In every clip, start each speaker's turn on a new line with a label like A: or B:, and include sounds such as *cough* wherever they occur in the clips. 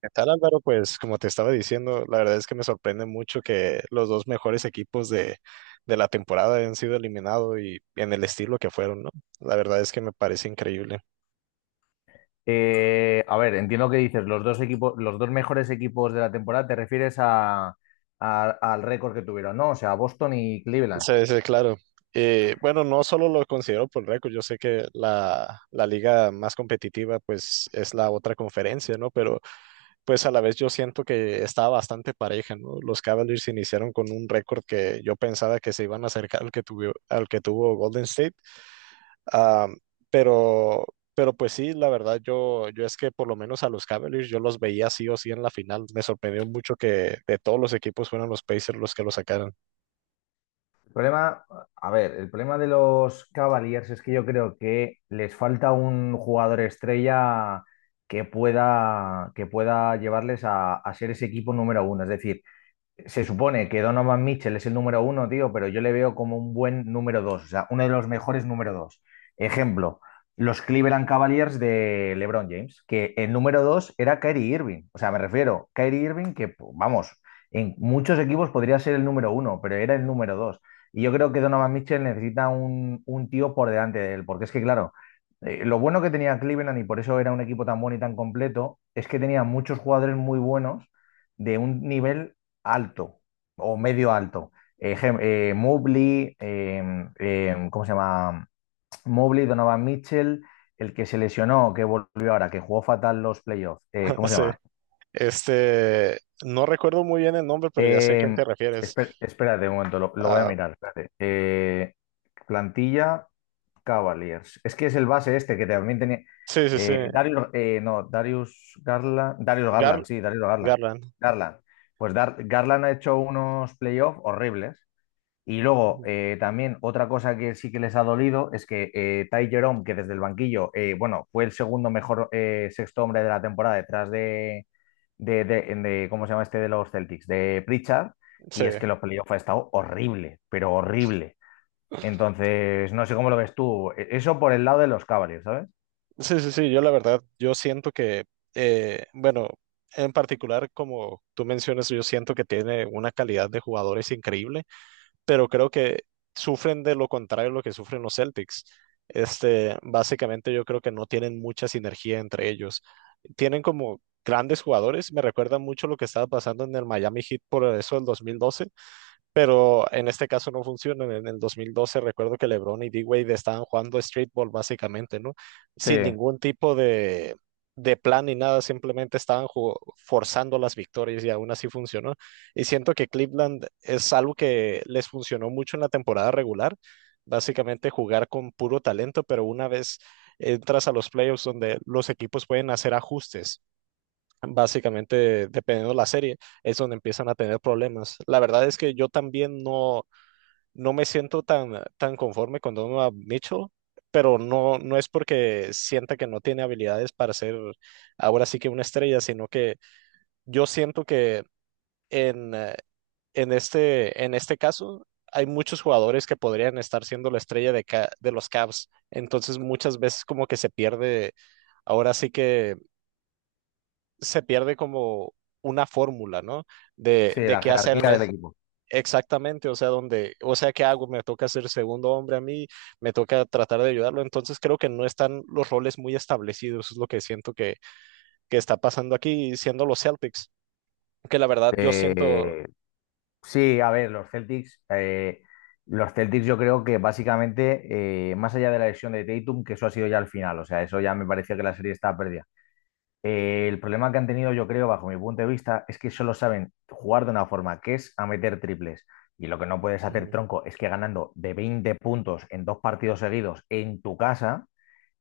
A: ¿Qué tal, Álvaro? Pues como te estaba diciendo, la verdad es que me sorprende mucho que los dos mejores equipos de la temporada hayan sido eliminados y en el estilo que fueron, ¿no? La verdad es que me parece increíble.
B: A ver, entiendo que dices los dos equipos, los dos mejores equipos de la temporada, te refieres al récord que tuvieron, ¿no? O sea, Boston y Cleveland.
A: Sí, sí, claro. Bueno, no solo lo considero por récord. Yo sé que la liga más competitiva pues es la otra conferencia, ¿no? Pero pues a la vez yo siento que estaba bastante pareja, ¿no? Los Cavaliers iniciaron con un récord que yo pensaba que se iban a acercar al que tuvo Golden State. Ah, pero, pues sí, la verdad, yo es que por lo menos a los Cavaliers yo los veía sí o sí en la final. Me sorprendió mucho que de todos los equipos fueran los Pacers los que lo sacaran.
B: El problema, a ver, el problema de los Cavaliers es que yo creo que les falta un jugador estrella que pueda llevarles a ser ese equipo número uno. Es decir, se supone que Donovan Mitchell es el número uno, tío, pero yo le veo como un buen número dos, o sea, uno de los mejores número dos. Ejemplo, los Cleveland Cavaliers de LeBron James, que el número dos era Kyrie Irving. O sea, me refiero, Kyrie Irving, que vamos, en muchos equipos podría ser el número uno, pero era el número dos. Y yo creo que Donovan Mitchell necesita un tío por delante de él, porque es que, claro, lo bueno que tenía Cleveland, y por eso era un equipo tan bueno y tan completo, es que tenía muchos jugadores muy buenos de un nivel alto o medio alto. Mobley, ¿cómo se llama? Mobley, Donovan Mitchell, el que se lesionó, que volvió ahora, que jugó fatal los playoffs.
A: *laughs*
B: ¿Cómo se
A: Sí.
B: llama?
A: Este, no recuerdo muy bien el nombre, pero ya sé a quién
B: Eh,
A: te refieres.
B: Espérate un momento, lo voy a
A: Ah,
B: mirar. Espérate. Plantilla Cavaliers. Es que es el base este que también tenía.
A: sí, sí, sí.
B: Darius, no, Darius Garland. Darius
A: Gar
B: Garland, sí, Darius Garland.
A: Garland.
B: Garland. Pues Garland ha hecho unos playoffs horribles. Y luego,
A: Ujú.
B: también otra cosa que sí que les ha dolido es que Ty Jerome, que desde el banquillo, bueno, fue el segundo mejor sexto hombre de la temporada detrás de, ¿cómo se llama este de los Celtics? De Pritchard,
A: Sí,
B: y es que los playoffs ha estado horrible, pero horrible. Entonces, no sé cómo lo ves tú. Eso por el lado de los Cavaliers, ¿sabes?
A: sí, sí, sí. Yo la verdad, yo siento que, bueno, en particular, como tú mencionas, yo siento que tiene una calidad de jugadores increíble, pero creo que sufren de lo contrario a lo que sufren los Celtics. Este, básicamente yo creo que no tienen mucha sinergia entre ellos. Tienen como grandes jugadores. Me recuerda mucho lo que estaba pasando en el Miami Heat por eso del dos mil doce, pero en este caso no funcionan. En el 2012 recuerdo que LeBron y D-Wade estaban jugando streetball básicamente, ¿no?
B: Sí,
A: Sin ningún tipo de plan ni nada, simplemente estaban forzando las victorias y aún así funcionó. Y siento que Cleveland es algo que les funcionó mucho en la temporada regular, básicamente jugar con puro talento, pero una vez entras a los playoffs donde los equipos pueden hacer ajustes. Básicamente, dependiendo de la serie, es donde empiezan a tener problemas. La verdad es que yo también no, no me siento tan conforme con Donovan Mitchell, pero no, no es porque sienta que no tiene habilidades para ser ahora sí que una estrella, sino que yo siento que en, eh, en este caso hay muchos jugadores que podrían estar siendo la estrella de los Cavs. Entonces, muchas veces como que se pierde ahora sí que se pierde como una fórmula, ¿no? De,
B: sí,
A: de
B: la
A: qué hacer en
B: jerarquía del equipo.
A: exactamente. O sea, donde, o sea, ¿qué hago? Me toca ser segundo hombre a mí, me toca tratar de ayudarlo. Entonces creo que no están los roles muy establecidos, es lo que siento que está pasando aquí, siendo los Celtics, que la verdad yo siento.
B: Eh, Sí, a ver, los Celtics yo creo que básicamente, más allá de la lesión de Tatum, que eso ha sido ya al final, o sea, eso ya me parecía que la serie estaba perdida. El problema que han tenido, yo creo, bajo mi punto de vista, es que solo saben jugar de una forma, que es a meter triples. Y lo que no puedes hacer,
A: Mhm.
B: tronco, es que ganando de 20 puntos en dos partidos seguidos en tu casa,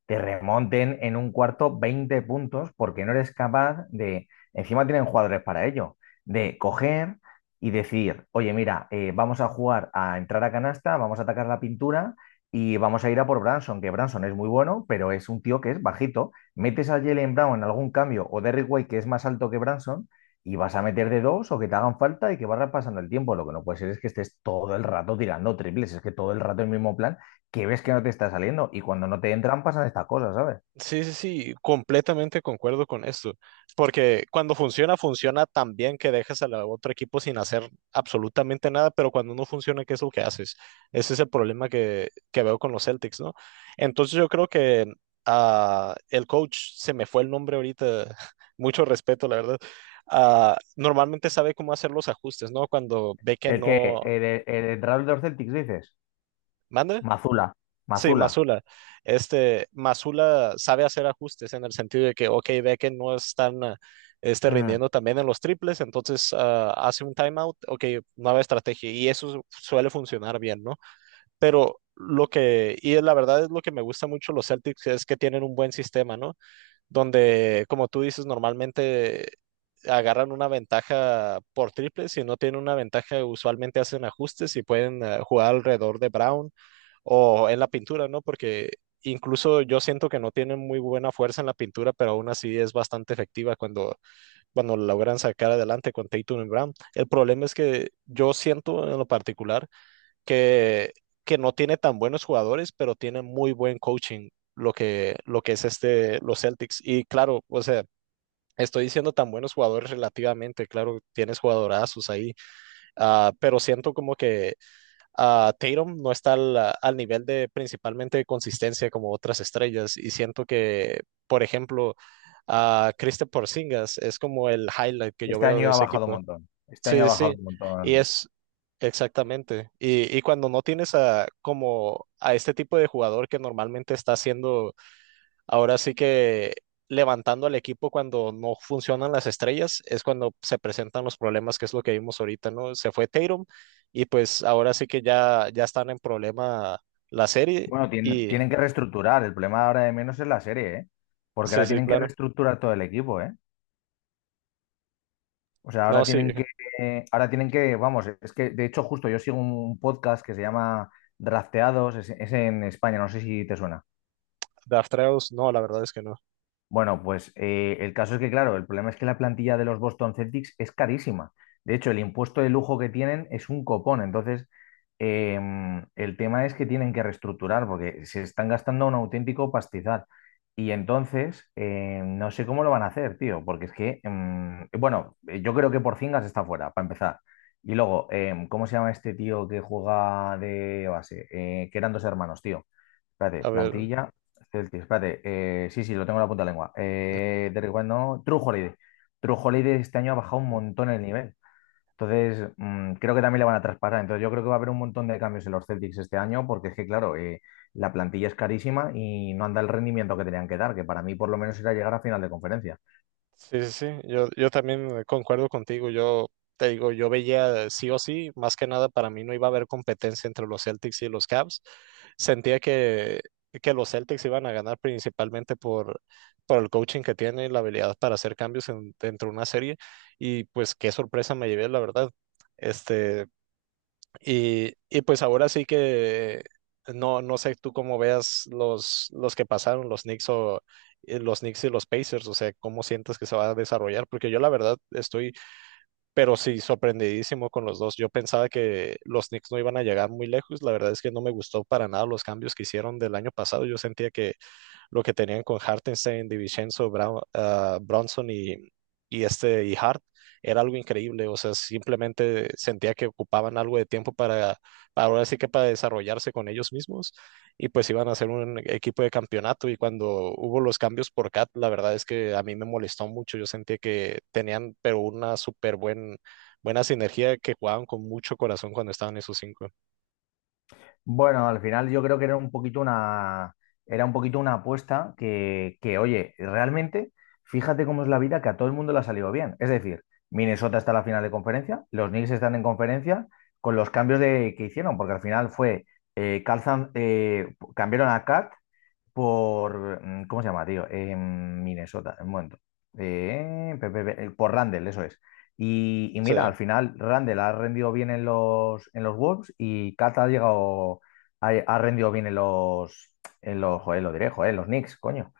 B: te remonten en un cuarto 20 puntos porque no eres capaz de, encima tienen jugadores para ello, de coger y decir, oye, mira, vamos a jugar a entrar a canasta, vamos a atacar la pintura y vamos a ir a por Branson, que Branson es muy bueno, pero es un tío que es bajito. Metes a Jalen Brown en algún cambio o Derrick White, que es más alto que Branson, y vas a meter de dos o que te hagan falta y que vas pasando el tiempo. Lo que no puede ser es que estés todo el rato tirando triples, es que todo el rato el mismo plan que ves que no te está saliendo. Y cuando no te entran, pasan estas cosas, ¿sabes?
A: Sí, sí, sí, completamente concuerdo con esto, porque cuando funciona, funciona tan bien que dejas al otro equipo sin hacer absolutamente nada, pero cuando no funciona, ¿qué es lo que haces? Ese es el problema que veo con los Celtics, ¿no? Entonces yo creo que ah, el coach, se me fue el nombre ahorita, *laughs* mucho respeto, la verdad, ah, normalmente sabe cómo hacer los ajustes, ¿no? Cuando ve que
B: El que,
A: no...
B: el entrenador de los Celtics, dices,
A: ¿Mande?
B: Mazula,
A: Sí,
B: Mazula.
A: Masula. Este, Masula sabe hacer ajustes en el sentido de que, ok, ve que no están ah, este,
B: mm,
A: rindiendo también en los triples. Entonces ah, hace un timeout, ok, nueva estrategia, y eso suele funcionar bien, ¿no? Pero lo que, y la verdad es lo que me gusta mucho los Celtics, es que tienen un buen sistema, ¿no? Donde, como tú dices, normalmente agarran una ventaja por triple. Si no tienen una ventaja, usualmente hacen ajustes y pueden jugar alrededor de Brown o en la pintura, ¿no? Porque incluso yo siento que no tienen muy buena fuerza en la pintura, pero aún así es bastante efectiva cuando, cuando logran sacar adelante con Tatum y Brown. El problema es que yo siento en lo particular que, que no tiene tan buenos jugadores, pero tiene muy buen coaching. Lo que es este, los Celtics. Y claro, o sea, estoy diciendo tan buenos jugadores relativamente. Claro, tienes jugadorazos ahí, ah, pero siento como que ah, Tatum no está al, al nivel de principalmente de consistencia como otras estrellas, y siento que, por ejemplo, a Kristaps Porzingis es como el highlight que yo
B: Este
A: veo de
B: año ha
A: ese
B: bajado un
A: equipo.
B: montón. Este año ha
A: Sí, sí,
B: bajado
A: sí,
B: un
A: y
B: montón.
A: es exactamente. Y cuando no tienes a, como a este tipo de jugador que normalmente está haciendo ahora sí que levantando al equipo cuando no funcionan las estrellas, es cuando se presentan los problemas, que es lo que vimos ahorita, ¿no? Se fue Tatum y pues ahora sí que ya, ya están en problema la serie
B: Bueno, tienen,
A: y
B: tienen que reestructurar. El problema ahora de menos es la serie, ¿eh? Porque
A: sí,
B: ahora
A: sí,
B: tienen que
A: claro.
B: reestructurar todo el equipo, ¿eh? O sea,
A: No,
B: ahora
A: sí,
B: tienen que, vamos, es que de hecho justo yo sigo un podcast que se llama Drafteados, es en España, no sé si te suena.
A: Daftreus, no, la verdad es que no.
B: Bueno, pues el caso es que, claro, el problema es que la plantilla de los Boston Celtics es carísima. De hecho, el impuesto de lujo que tienen es un copón. Entonces, el tema es que tienen que reestructurar porque se están gastando un auténtico pastizal. Y entonces, no sé cómo lo van a hacer, tío, porque es que, bueno, yo creo que Porzingis está fuera, para empezar. Y luego, ¿cómo se llama este tío que juega de base? Que eran dos hermanos, tío. Espérate,
A: A ver.
B: plantilla, Celtic, espérate. Sí, sí, lo tengo en la punta de la lengua. Derrick White no, True Holiday. True Holiday este año ha bajado un
A: Ujú.
B: montón el nivel. Entonces, creo que también le van a traspasar. Entonces, yo creo que va a haber un montón de cambios en los Celtics este año, porque es que, claro, la plantilla es carísima y no anda el rendimiento que tenían que dar, que para mí por lo menos era llegar a final de conferencia.
A: Sí, sí, sí, yo también concuerdo contigo. Yo te digo, yo veía sí o sí, más que nada para mí no iba a haber competencia entre los Celtics y los Cavs. Sentía que los Celtics iban a ganar principalmente por el coaching que tiene y la habilidad para hacer cambios dentro de una serie, y pues qué sorpresa me llevé, la verdad. Este, y pues ahora sí que no, no sé tú cómo veas los que pasaron, los Knicks o los Knicks y los Pacers, o sea, cómo sientes que se va a desarrollar, porque yo la verdad estoy, pero sí, sorprendidísimo con los dos. Yo pensaba que los Knicks no iban a llegar muy lejos. La verdad es que no me gustó para nada los cambios que hicieron del año pasado. Yo sentía que lo que tenían con Hartenstein, DiVincenzo, Brown, ah, Bronson y este y Hart, era algo increíble. O sea, simplemente sentía que ocupaban algo de tiempo para ahora sí que para desarrollarse con ellos mismos, y pues iban a ser un equipo de campeonato. Y cuando hubo los cambios por Cat, la verdad es que a mí me molestó mucho. Yo sentía que tenían, pero una súper buen, buena sinergia, que jugaban con mucho corazón cuando estaban esos cinco.
B: Bueno, al final yo creo que era un poquito una apuesta que, oye, realmente, fíjate cómo es la vida, que a todo el mundo le ha salido bien. Es decir, Minnesota está en la final de conferencia, los Knicks están en conferencia con los cambios de, que hicieron, porque al final fue, cambiaron a Cat por, ¿cómo se llama, tío? En Minnesota, en un momento. Por Randall, eso es. Y
A: Sí,
B: mira, al final Randall ha rendido bien en los Wolves y Kat ha llegado, ha rendido bien en los, joder, lo diré, joder, en los Knicks, coño.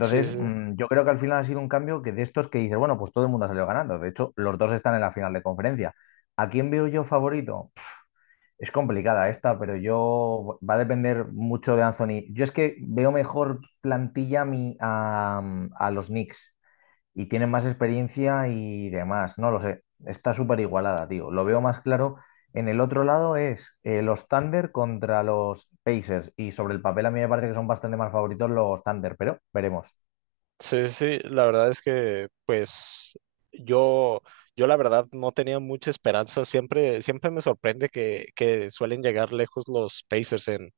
A: sí, sí.
B: yo creo que al final ha sido un cambio que de estos que dices, bueno, pues todo el mundo ha salido ganando. De hecho, los dos están en la final de conferencia. ¿A quién veo yo favorito? Es complicada esta, pero yo va a depender mucho de Anthony. Yo es que veo mejor plantilla a, a los Knicks y tienen más experiencia y demás. No lo sé. Está súper igualada, tío. Lo veo más claro. En el otro lado es los Thunder contra los Pacers. Y sobre el papel a mí me parece que son bastante más favoritos los Thunder, pero veremos.
A: Sí, sí, la verdad es que pues yo, yo la verdad no tenía mucha esperanza. Siempre, siempre me sorprende que suelen llegar lejos los Pacers en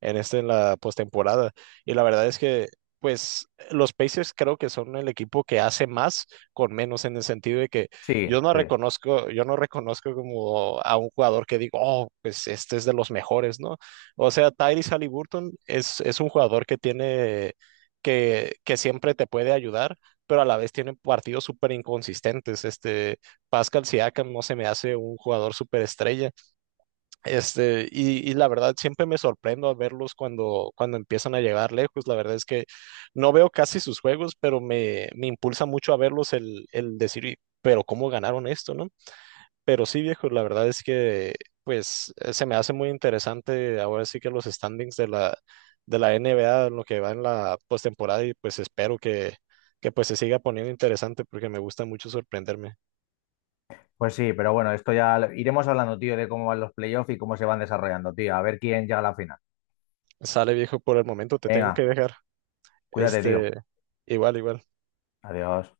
A: este, en la postemporada. Y la verdad es que, pues, los Pacers creo que son el equipo que hace más con menos, en el sentido de que
B: Sí, sí.
A: yo no reconozco como a un jugador que digo, oh, pues este es de los mejores, ¿no? O sea, Tyrese Halliburton es un jugador que tiene, que siempre te puede ayudar, pero a la vez tiene partidos súper inconsistentes. Este, Pascal Siakam no se me hace un jugador súper estrella. Este, y la verdad siempre me sorprendo a verlos cuando, cuando empiezan a llegar lejos. La verdad es que no veo casi sus juegos, pero me impulsa mucho a verlos el decir, "Y- pero ¿cómo ganaron esto, no?". Pero sí, viejo, la verdad es que pues se me hace muy interesante ahora sí que los standings de la NBA, en lo que va en la postemporada, y pues espero que pues se siga poniendo interesante porque me gusta mucho sorprenderme.
B: Pues sí, pero bueno, esto ya iremos hablando, tío, de cómo van los playoffs y cómo se van desarrollando, tío. A ver quién llega a la final.
A: Sale, viejo, por el momento te tengo que
B: Venga,
A: dejar.
B: cuídate, tío.
A: Este, igual, igual.
B: Adiós.